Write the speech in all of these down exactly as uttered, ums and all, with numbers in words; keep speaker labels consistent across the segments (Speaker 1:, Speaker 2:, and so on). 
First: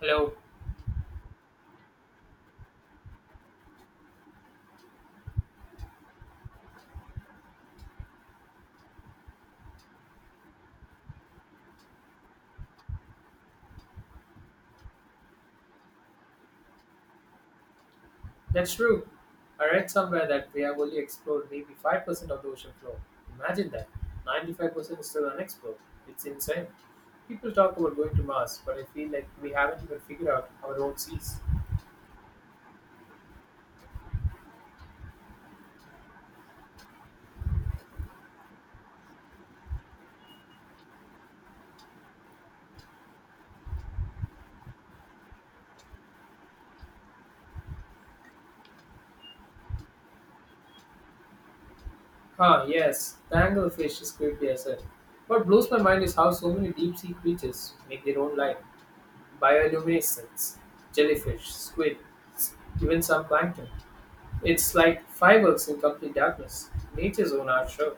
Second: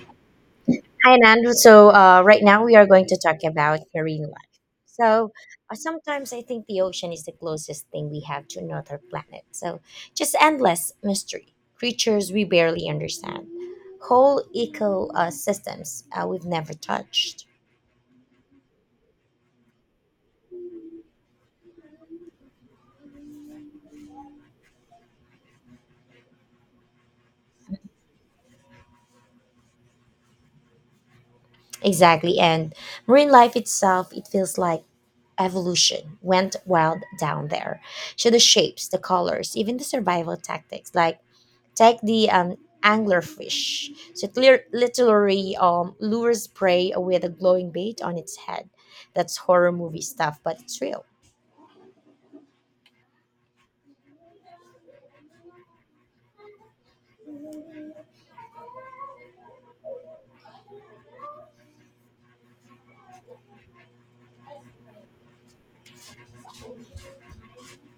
Speaker 1: Hello.
Speaker 2: Hi, Andrew. So, uh, right now we are going to talk about marine life. So, uh, Sometimes I think the ocean is the closest thing we have to another planet. So, just endless mystery, creatures we barely understand, whole ecosystems uh, we've never touched.
Speaker 1: That's true. I read somewhere that we have only explored maybe five percent of the ocean floor. Imagine that. ninety-five percent is still unexplored. It's insane. People talk about going to Mars, but I feel like we haven't even figured out our own seas.
Speaker 2: Exactly. And marine life itself, it feels like evolution went wild down there. So, the shapes, the colors, even the survival tactics, like take the um, anglerfish. So it lir- literally um, lures prey with a glowing bait on its head. That's horror movie stuff, but it's real.
Speaker 1: Ah, yes. The anglerfish is creepy as hell. What blows my mind is how so many deep sea creatures make their own life. Bioluminescence, jellyfish, squid, even some plankton. It's like fireworks in complete darkness. Nature's own art show.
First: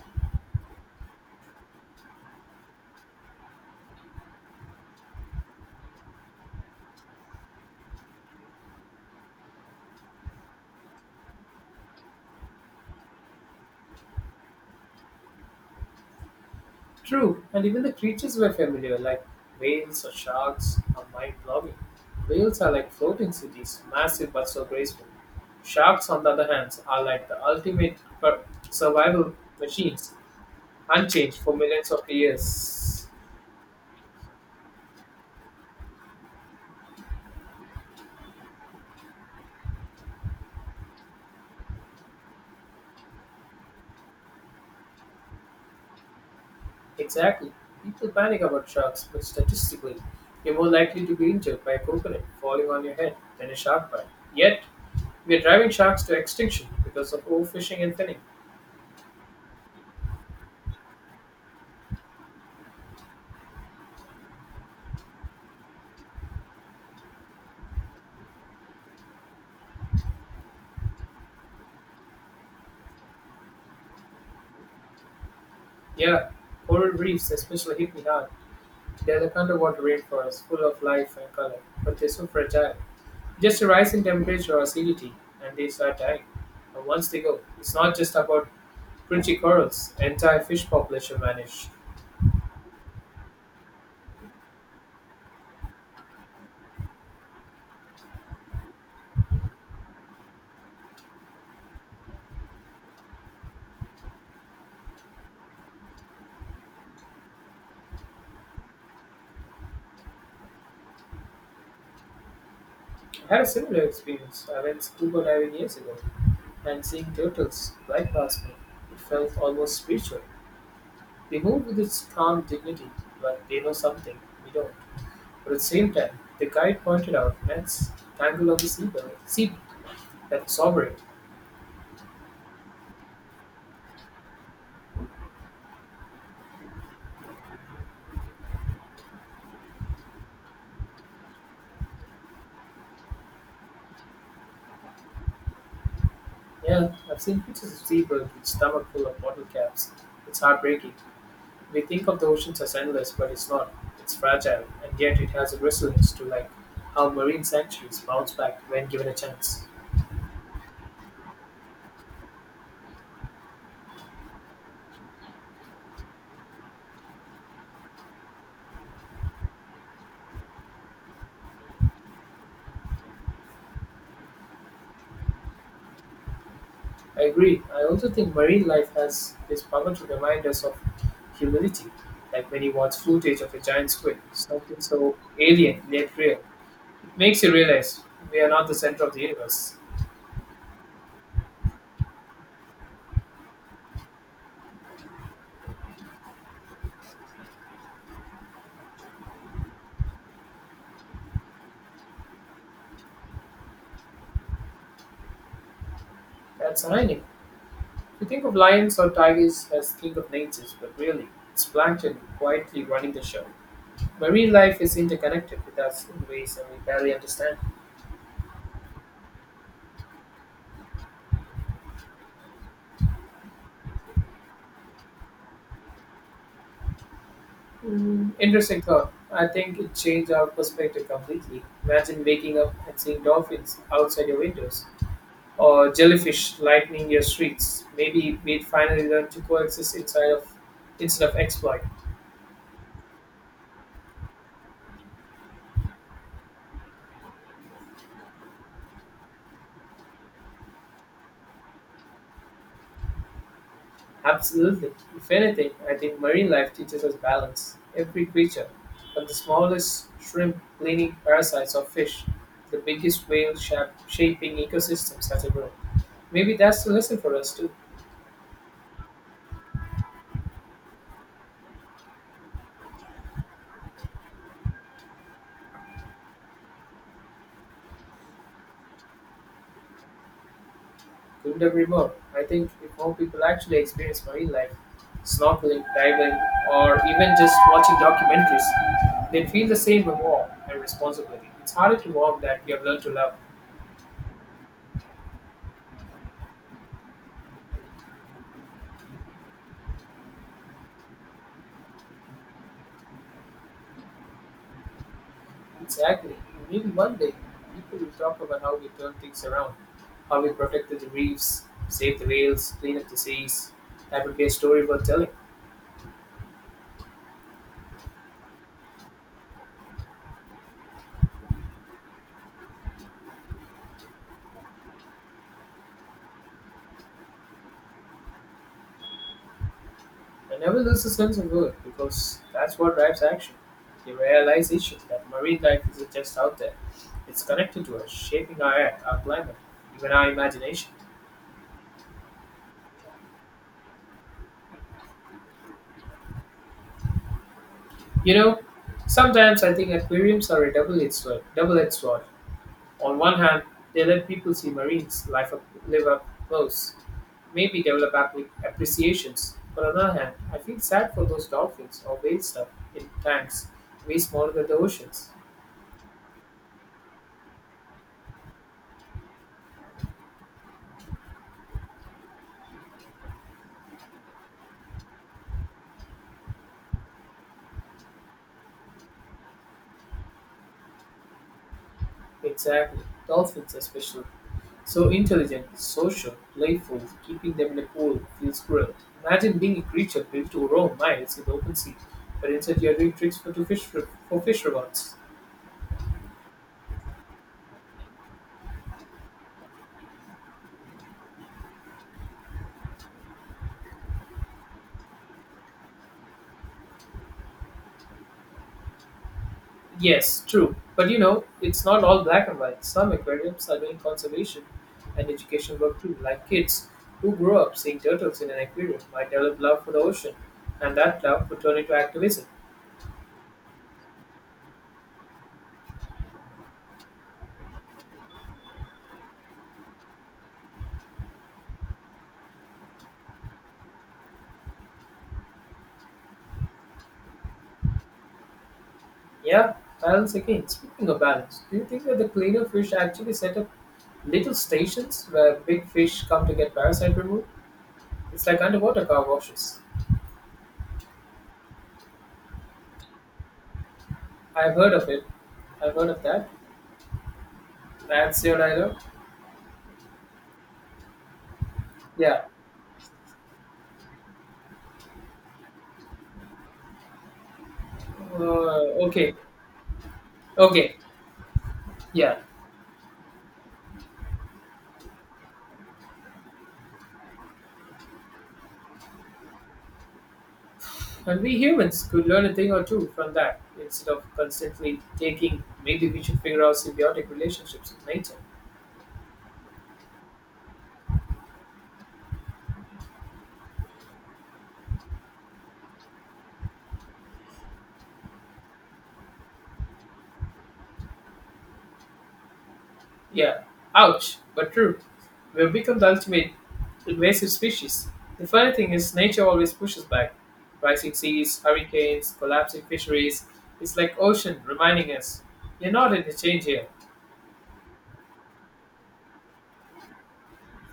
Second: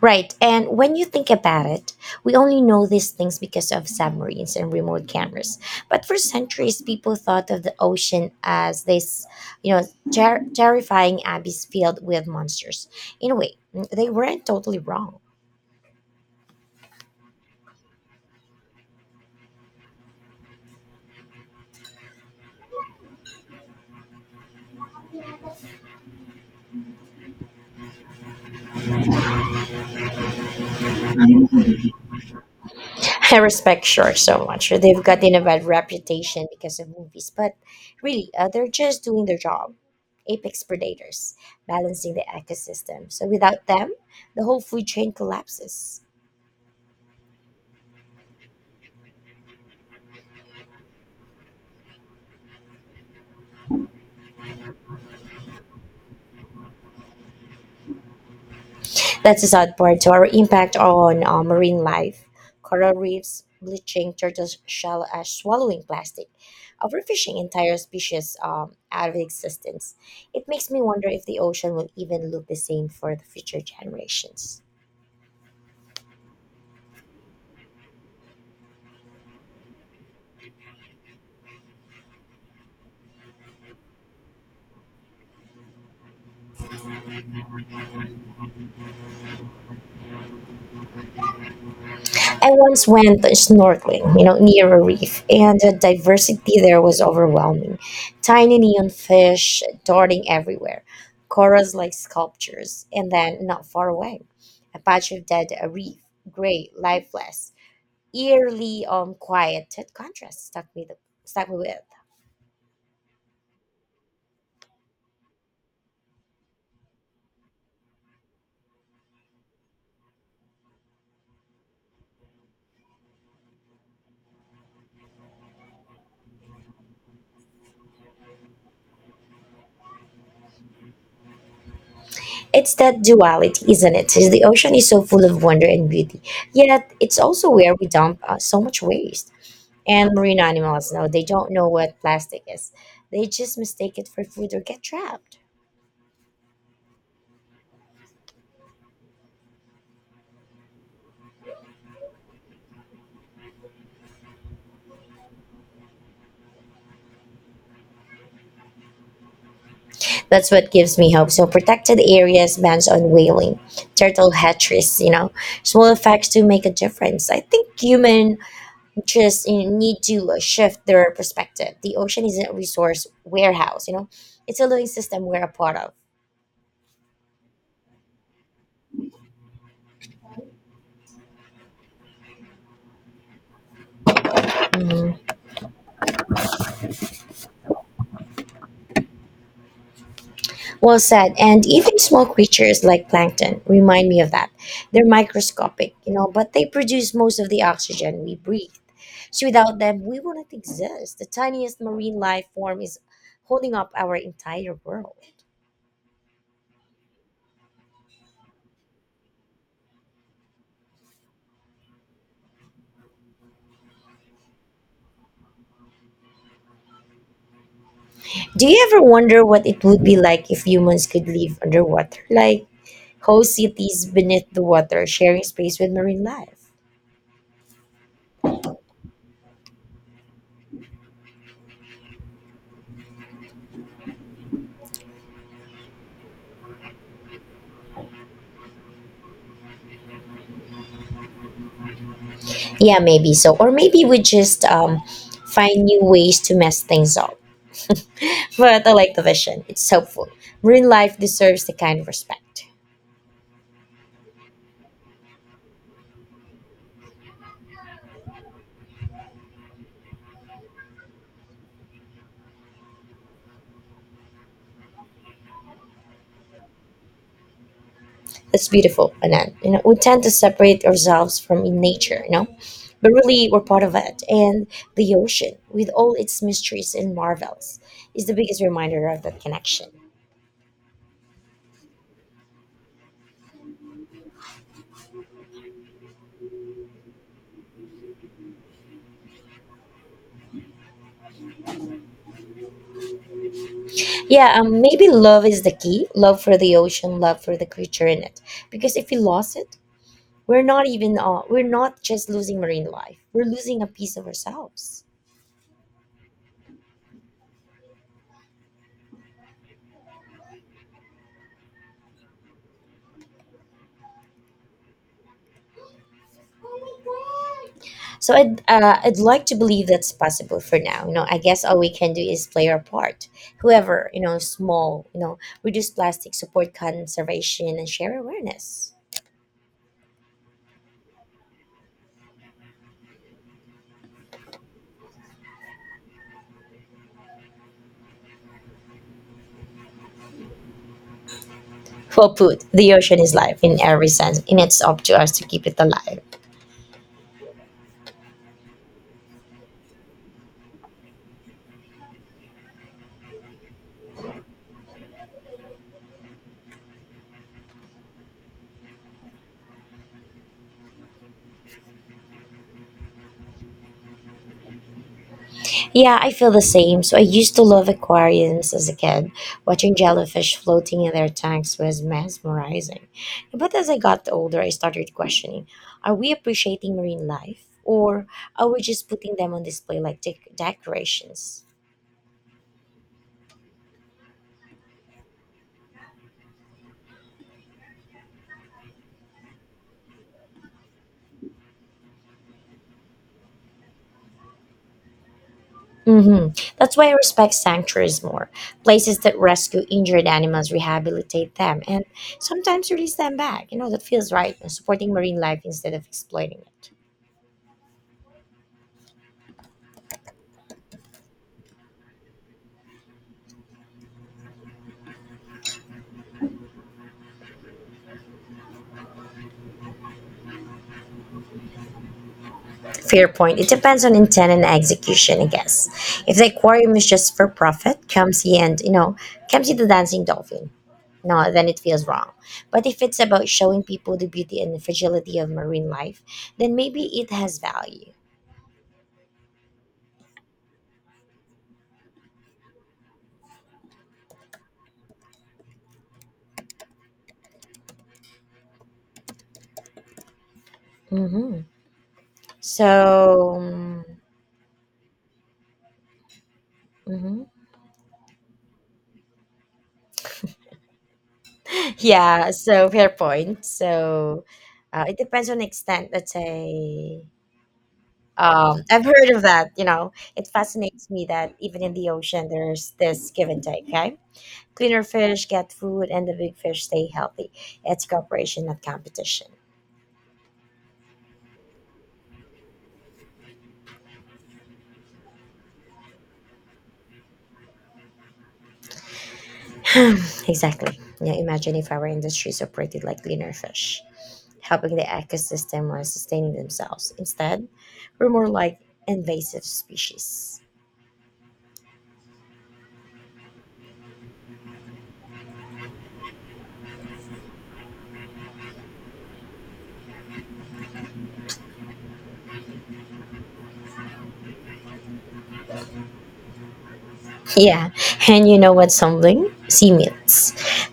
Speaker 2: Right, and when you think about it, we only know these things because of submarines and remote cameras. But for centuries, people thought of the ocean as this, you know, ter- terrifying abyss filled with monsters. In a way, they weren't totally wrong.
Speaker 1: True, and even the creatures were familiar, like whales or sharks, are mind blowing. Whales are like floating cities, massive but so graceful. Sharks, on the other hand, are like the ultimate per- survival machines, unchanged for millions of years.
Speaker 2: I respect Shore so much. They've gotten a bad reputation because of movies, but really, uh, they're just doing their job. Apex predators, balancing the ecosystem. So without them, the whole food chain collapses.
Speaker 1: Exactly. People panic about sharks, but statistically, you're more likely to be injured by a coconut falling on your head than a shark bite. Yet, we are driving sharks to extinction because of overfishing and finning.
Speaker 2: That's the sad part to our impact on uh, marine life. Coral reefs bleaching, turtles shell ash swallowing plastic, overfishing entire species um, out of existence. It makes me wonder if the ocean will even look the same for the future generations.
Speaker 1: Yeah, coral reefs especially hit me hard. They are like underwater rainforests, full of life and color, but they're so fragile. Just a rise in temperature or acidity, and they start dying. And once they go, it's not just about crunchy corals, entire fish population vanish.
Speaker 2: I once went snorkeling, you know, near a reef, and the diversity there was overwhelming. Tiny neon fish darting everywhere, corals like sculptures, and then not far away, a patch of dead reef, gray, lifeless, eerily um, quiet. That contrast stuck me, the, stuck me with.
Speaker 1: I had a similar experience. I went scuba diving years ago, and seeing turtles right past me, it felt almost spiritual. They move with its calm dignity, like they know something we don't. But at the same time, the guide pointed out nets tangled of the seabed, sea that was sovereign.
Speaker 2: It's that duality, isn't it? The ocean is so full of wonder and beauty, yet it's also where we dump uh, so much waste, and marine animals, no, they don't know what plastic is. They just mistake it for food or get trapped.
Speaker 1: Yeah, I've seen pictures of seabirds with stomach full of bottle caps. It's heartbreaking. We think of the oceans as endless, but it's not. It's fragile, and yet it has a resilience to like how marine sanctuaries bounce back when given a chance.
Speaker 2: That's what gives me hope. So protected areas, bans on whaling, turtle hatcheries, you know, small effects to make a difference. I think human just, you know, need to uh, shift their perspective. The ocean isn't a resource warehouse, you know, it's a living system we're a part of.
Speaker 1: I agree. I also think marine life has this power to remind us of humility. Like when you watch footage of a giant squid, something so
Speaker 2: Mhm.
Speaker 1: alien yet real, it makes you realize we are not the center of the universe.
Speaker 2: Well said. And even small creatures like plankton remind me of that. They're microscopic, you know, but they produce most of the oxygen we breathe. So without them, we wouldn't exist. The tiniest marine life form is holding up our entire world.
Speaker 1: That's ironic. We think of lions or tigers as king of natures, but really, it's plankton quietly running the show. Marine life is interconnected with us in ways that we barely understand.
Speaker 2: Do you ever wonder what it would be like if humans could live underwater? Like whole cities beneath the water, sharing space with marine life?
Speaker 1: Interesting thought. I think it changed our perspective completely. Imagine waking up and seeing dolphins outside your windows, or jellyfish lightning your streets. Maybe we'd finally learn to coexist inside of instead of exploit.
Speaker 2: Yeah, maybe so. Or maybe we just um, find new ways to mess things up. But I like the vision. It's helpful. Marine life deserves the kind of respect.
Speaker 1: Absolutely. If anything, I think marine life teaches us balance. Every creature, from the smallest shrimp cleaning parasites of fish to the biggest whale shap- shaping ecosystems, has a role. Maybe that's the lesson for us too.
Speaker 2: That's beautiful, Anand. You know, we tend to separate ourselves from in nature, you know? But really we're part of it. And the ocean, with all its mysteries and marvels, is the biggest reminder of that connection.
Speaker 1: Couldn't agree more. I think if more people actually experience marine life, snorkeling, diving, or even just watching documentaries, they'd feel the same awe and responsibility. It's harder to warm that we have learned to love.
Speaker 2: Yeah, um, maybe love is the key. Love for the ocean, love for the creature in it. Because if we lost it, we're not even uh, we're not just losing marine life. We're losing a piece of ourselves.
Speaker 1: Exactly. Maybe one day people will talk about how we turned things around, how we protected the reefs, saved the whales, cleaned up the seas. That would be a story worth telling.
Speaker 2: So I'd uh, I'd like to believe that's possible. For now, you know, I guess all we can do is play our part. However, you know, small, you know, reduce plastic, support conservation, and share awareness.
Speaker 1: I never lose the sense of worth because that's what drives action. The realization that marine life isn't just out there, it's connected to us, shaping our air, our climate, even our imagination.
Speaker 2: Well put, the ocean is life in every sense, and it's up to us to keep it alive.
Speaker 1: You know, sometimes I think aquariums are a double-edged sword. Double-edged sword. On one hand, they let people see marines life up, live up close, maybe develop appre- appreciations. On the other hand, I feel sad for those dolphins or whale stuff in tanks, way smaller than the oceans.
Speaker 2: Yeah, I feel the same. So I used to love aquariums as a kid. Watching jellyfish floating in their tanks was mesmerizing. But as I got older, I started questioning, are we appreciating marine life? Or are we just putting them on display like dec- decorations?
Speaker 1: Exactly. Dolphins are special. So intelligent, social, playful, keeping them in a pool feels cruel. Imagine being a creature built to roam miles in the open sea, but instead you're doing tricks for, to fish, for fish rewards.
Speaker 2: Hmm. That's why I respect sanctuaries more, places that rescue injured animals, rehabilitate them, and sometimes release them back. You know, that feels right, supporting marine life instead of exploiting it.
Speaker 1: Yes, true. But you know, it's not all black and white. Some aquariums are doing conservation and education work too, like kids who grow up seeing turtles in an aquarium might develop love for the ocean, and that love would turn into activism.
Speaker 2: Fair point. It depends on intent and execution, I guess. If the aquarium is just for profit, come see and you know, come see the dancing dolphin. No, then it feels wrong. But if it's about showing people the beauty and the fragility of marine life, then maybe it has value.
Speaker 1: Yeah, balance again. Speaking of balance, do you think that the cleaner fish actually set up little stations where big fish come to get parasite removed? It's like underwater car washes.
Speaker 2: Hmm. So,
Speaker 1: I've heard of it. I've heard of that.
Speaker 2: mhm.
Speaker 1: That's your dialogue. Yeah.
Speaker 2: Yeah. So fair point. So, uh, it depends on extent. Let's say. Um,
Speaker 1: Uh,
Speaker 2: I've heard
Speaker 1: okay.
Speaker 2: of that. You know, it
Speaker 1: Okay.
Speaker 2: fascinates me that even in the
Speaker 1: Yeah.
Speaker 2: ocean, there's this give and take. Okay. Cleaner fish get food and the big fish stay healthy. It's cooperation, not competition.
Speaker 1: And we humans could learn a thing or two from that. Instead of constantly taking, maybe we should figure out symbiotic relationships with nature.
Speaker 2: Exactly. Now imagine if our industries operated like cleaner fish, helping the ecosystem while sustaining themselves. Instead, we're more like invasive species.
Speaker 1: Yeah, ouch, but true. We've become the ultimate invasive species. The funny thing is, nature always pushes back. Rising seas, hurricanes, collapsing fisheries. It's like ocean reminding us, you're not in the change here.
Speaker 2: Yeah, and you know what something? Sea myths.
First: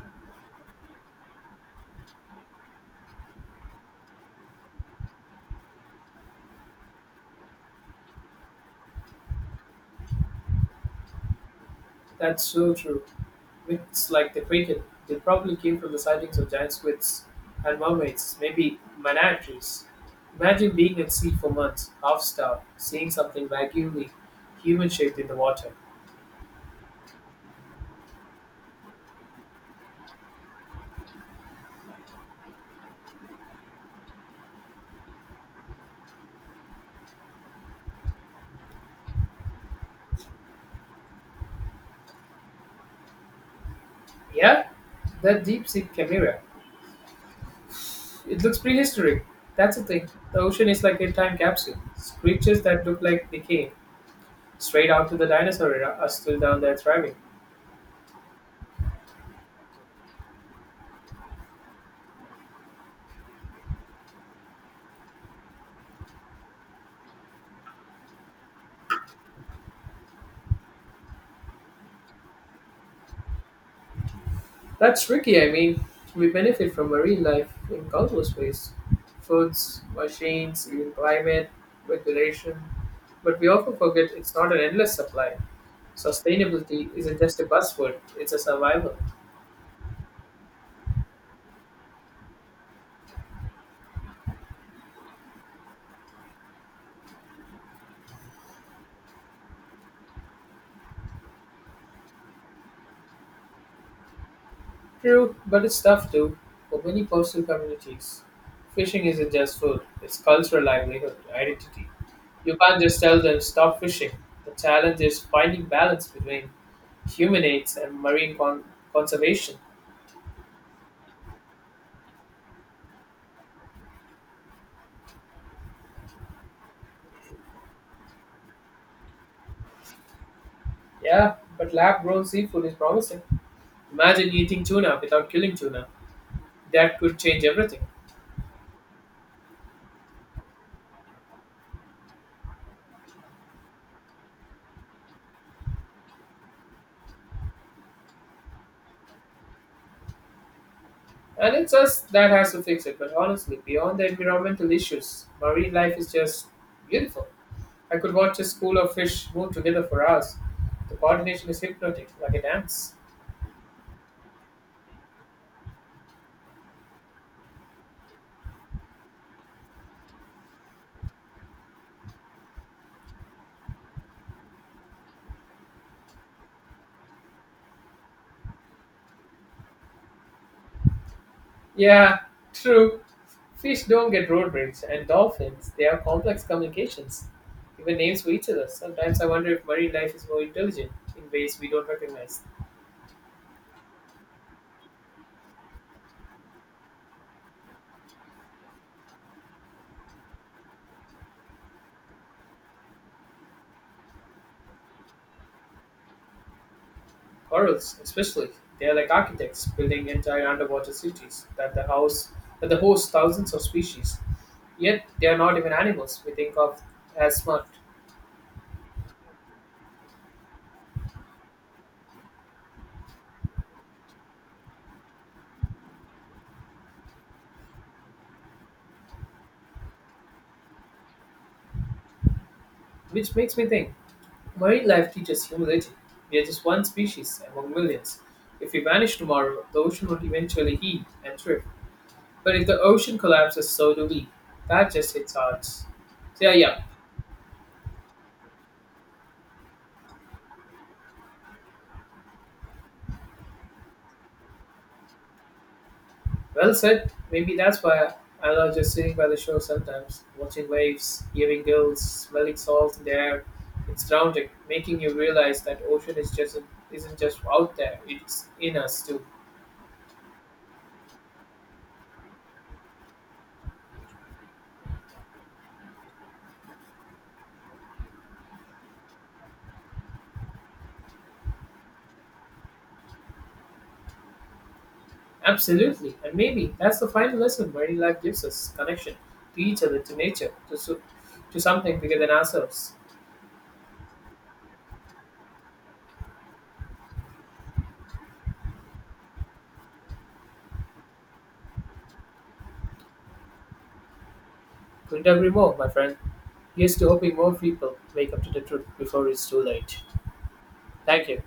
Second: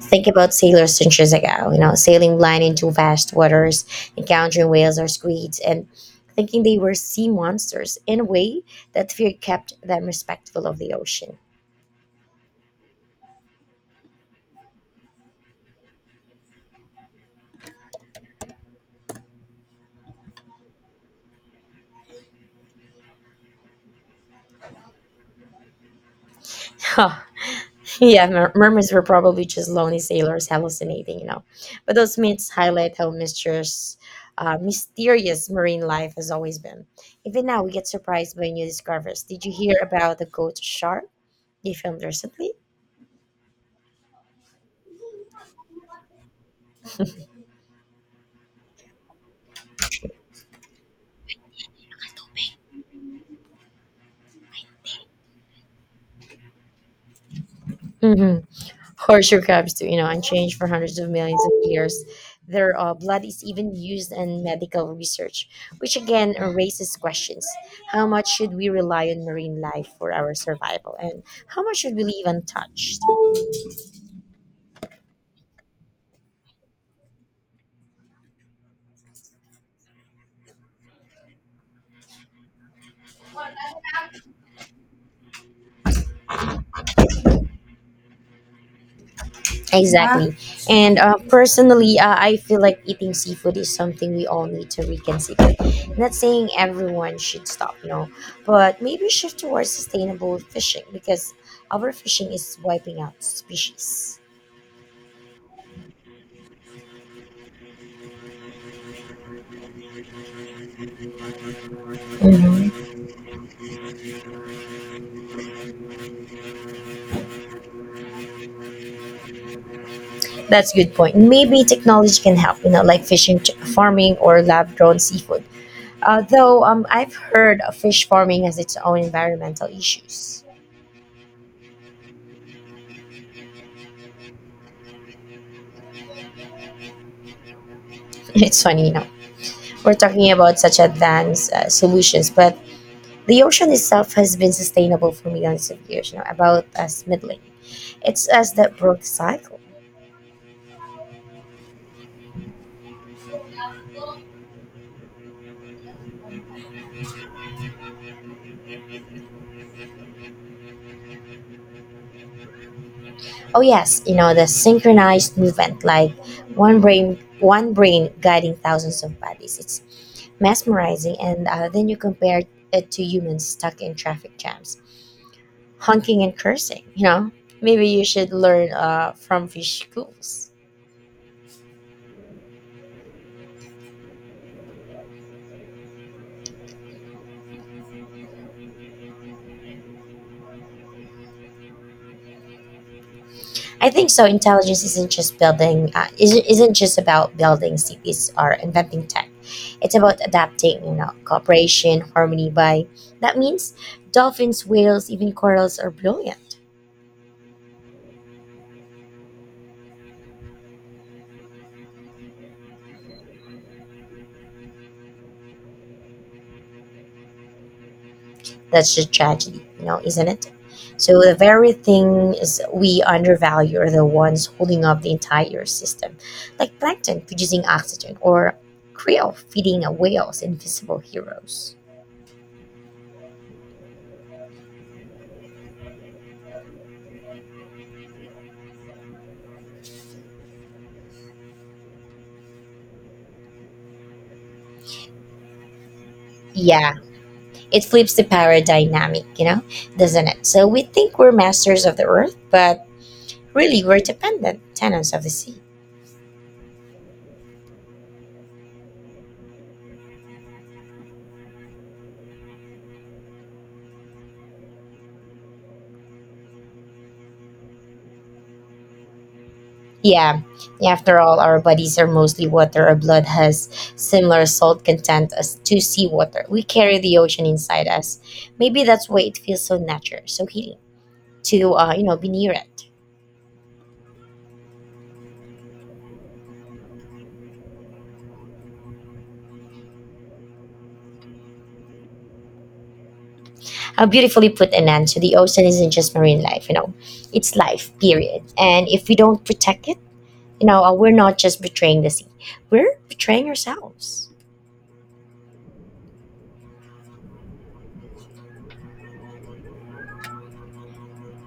Speaker 2: Think about sailors centuries ago, you know, sailing blind into vast waters, encountering whales or squids, and thinking they were sea monsters. In a way, that fear kept them respectful of the ocean.
Speaker 1: That's so true. Myths like the Kraken, they probably came from the sightings of giant squids and mermaids, maybe manatees. Imagine being at sea for months, half starved, seeing something vaguely human shaped in the water.
Speaker 2: Huh. Yeah, mer- mermaids were probably just lonely sailors hallucinating, you know. But those myths highlight how mysterious, uh, mysterious marine life has always been. Even now, we get surprised by new discoveries. Did you hear about the ghost shark they filmed recently?
Speaker 1: Yeah, that deep sea chimera. It looks prehistoric. That's the thing. The ocean is like a time capsule. Creatures that look like they came straight out of the dinosaur era are still down there thriving.
Speaker 2: Hmm. Horseshoe crabs, too, you know, unchanged for hundreds of millions of years. Their uh, blood is even used in medical research, which again raises questions. How much should we rely on marine life for our survival, and how much should we leave untouched?
Speaker 1: That's tricky. I mean, we benefit from marine life in countless ways foods, machines, even climate, regulation. But we often forget it's not an endless supply. Sustainability isn't just a buzzword, it's a survival.
Speaker 2: Yeah. Exactly. And uh, personally, uh, I feel like eating seafood is something we all need to reconsider. Not saying everyone should stop, no, but maybe shift towards sustainable fishing because overfishing is wiping out species.
Speaker 1: True, but it's tough too. For many coastal communities, fishing isn't just food, it's cultural livelihood, identity. You can't
Speaker 2: Mm-hmm.
Speaker 1: just tell them stop fishing. The challenge is finding balance between human aids and marine con- conservation.
Speaker 2: That's a good point. Maybe technology can help, you know, like fishing ch- farming or lab grown seafood. Although, um, I've heard fish farming has its own environmental issues.
Speaker 1: Yeah, but lab grown seafood is promising. Imagine eating tuna without killing tuna. That could change everything.
Speaker 2: It's funny, you know, we're talking about such advanced uh, solutions, but the ocean itself has been sustainable for millions of years, you know, about as middling. It's as that broke cycle.
Speaker 1: And it's us that has to fix it, but honestly, beyond the environmental issues, marine life is just beautiful. I could watch a school of fish move together for hours. The coordination is hypnotic, like a dance.
Speaker 2: Oh yes, you know the synchronized movement, like one brain, one brain guiding thousands of bodies. It's mesmerizing, and uh, then you compare it to humans stuck in traffic jams, honking and cursing. You know, maybe you should learn uh, from fish schools.
Speaker 1: Yeah, true. Fish don't get road rage, and dolphins, they have complex communications, even names for each other. Sometimes I wonder if marine life is more intelligent in ways we don't recognize.
Speaker 2: I think so. Intelligence isn't just building, uh, isn't, isn't just about building cities or inventing tech. It's about adapting, you know, cooperation, harmony by. That means dolphins, whales, even corals are brilliant.
Speaker 1: Corals, especially, they are like architects building entire underwater cities that the house that the host thousands of species. Yet they are not even animals we think of as smart,
Speaker 2: That's a tragedy, you know, isn't it? So the very thing is we undervalue are the ones holding up the entire system, like plankton producing oxygen or krill feeding a whale's invisible heroes.
Speaker 1: which makes me think marine life teaches humility. We are just one species among millions. If we vanish tomorrow, the ocean will eventually heal and thrive. But if the ocean collapses, so do we. That just hits hearts. So yeah, yeah.
Speaker 2: Yeah, it flips the power dynamic, you know, doesn't it? So we think we're masters of the earth, but really were dependent tenants of the sea.
Speaker 1: Well said. Maybe that's why I love just sitting by the shore sometimes, watching waves, hearing gulls, smelling salt in the air. It's grounding, making you realize that ocean is just isn't just out there; it's in us too.
Speaker 2: Yeah, yeah, after all, our bodies are mostly water. Our blood has similar salt content as to seawater. We carry the ocean inside us. Maybe that's why it feels so natural, so healing to uh, you know be near it.
Speaker 1: Absolutely, and maybe that's the final lesson marine life gives us: connection to each other, to nature, to so- to something bigger than ourselves.
Speaker 2: How beautifully put, Anand. So the ocean isn't just marine life, you know, it's life, period. And if we don't protect it, you know, uh, we're not just betraying the sea, we're betraying ourselves.
Speaker 1: Couldn't agree more, my friend. Here's to hoping more people wake up to the truth before it's too late. Thank you.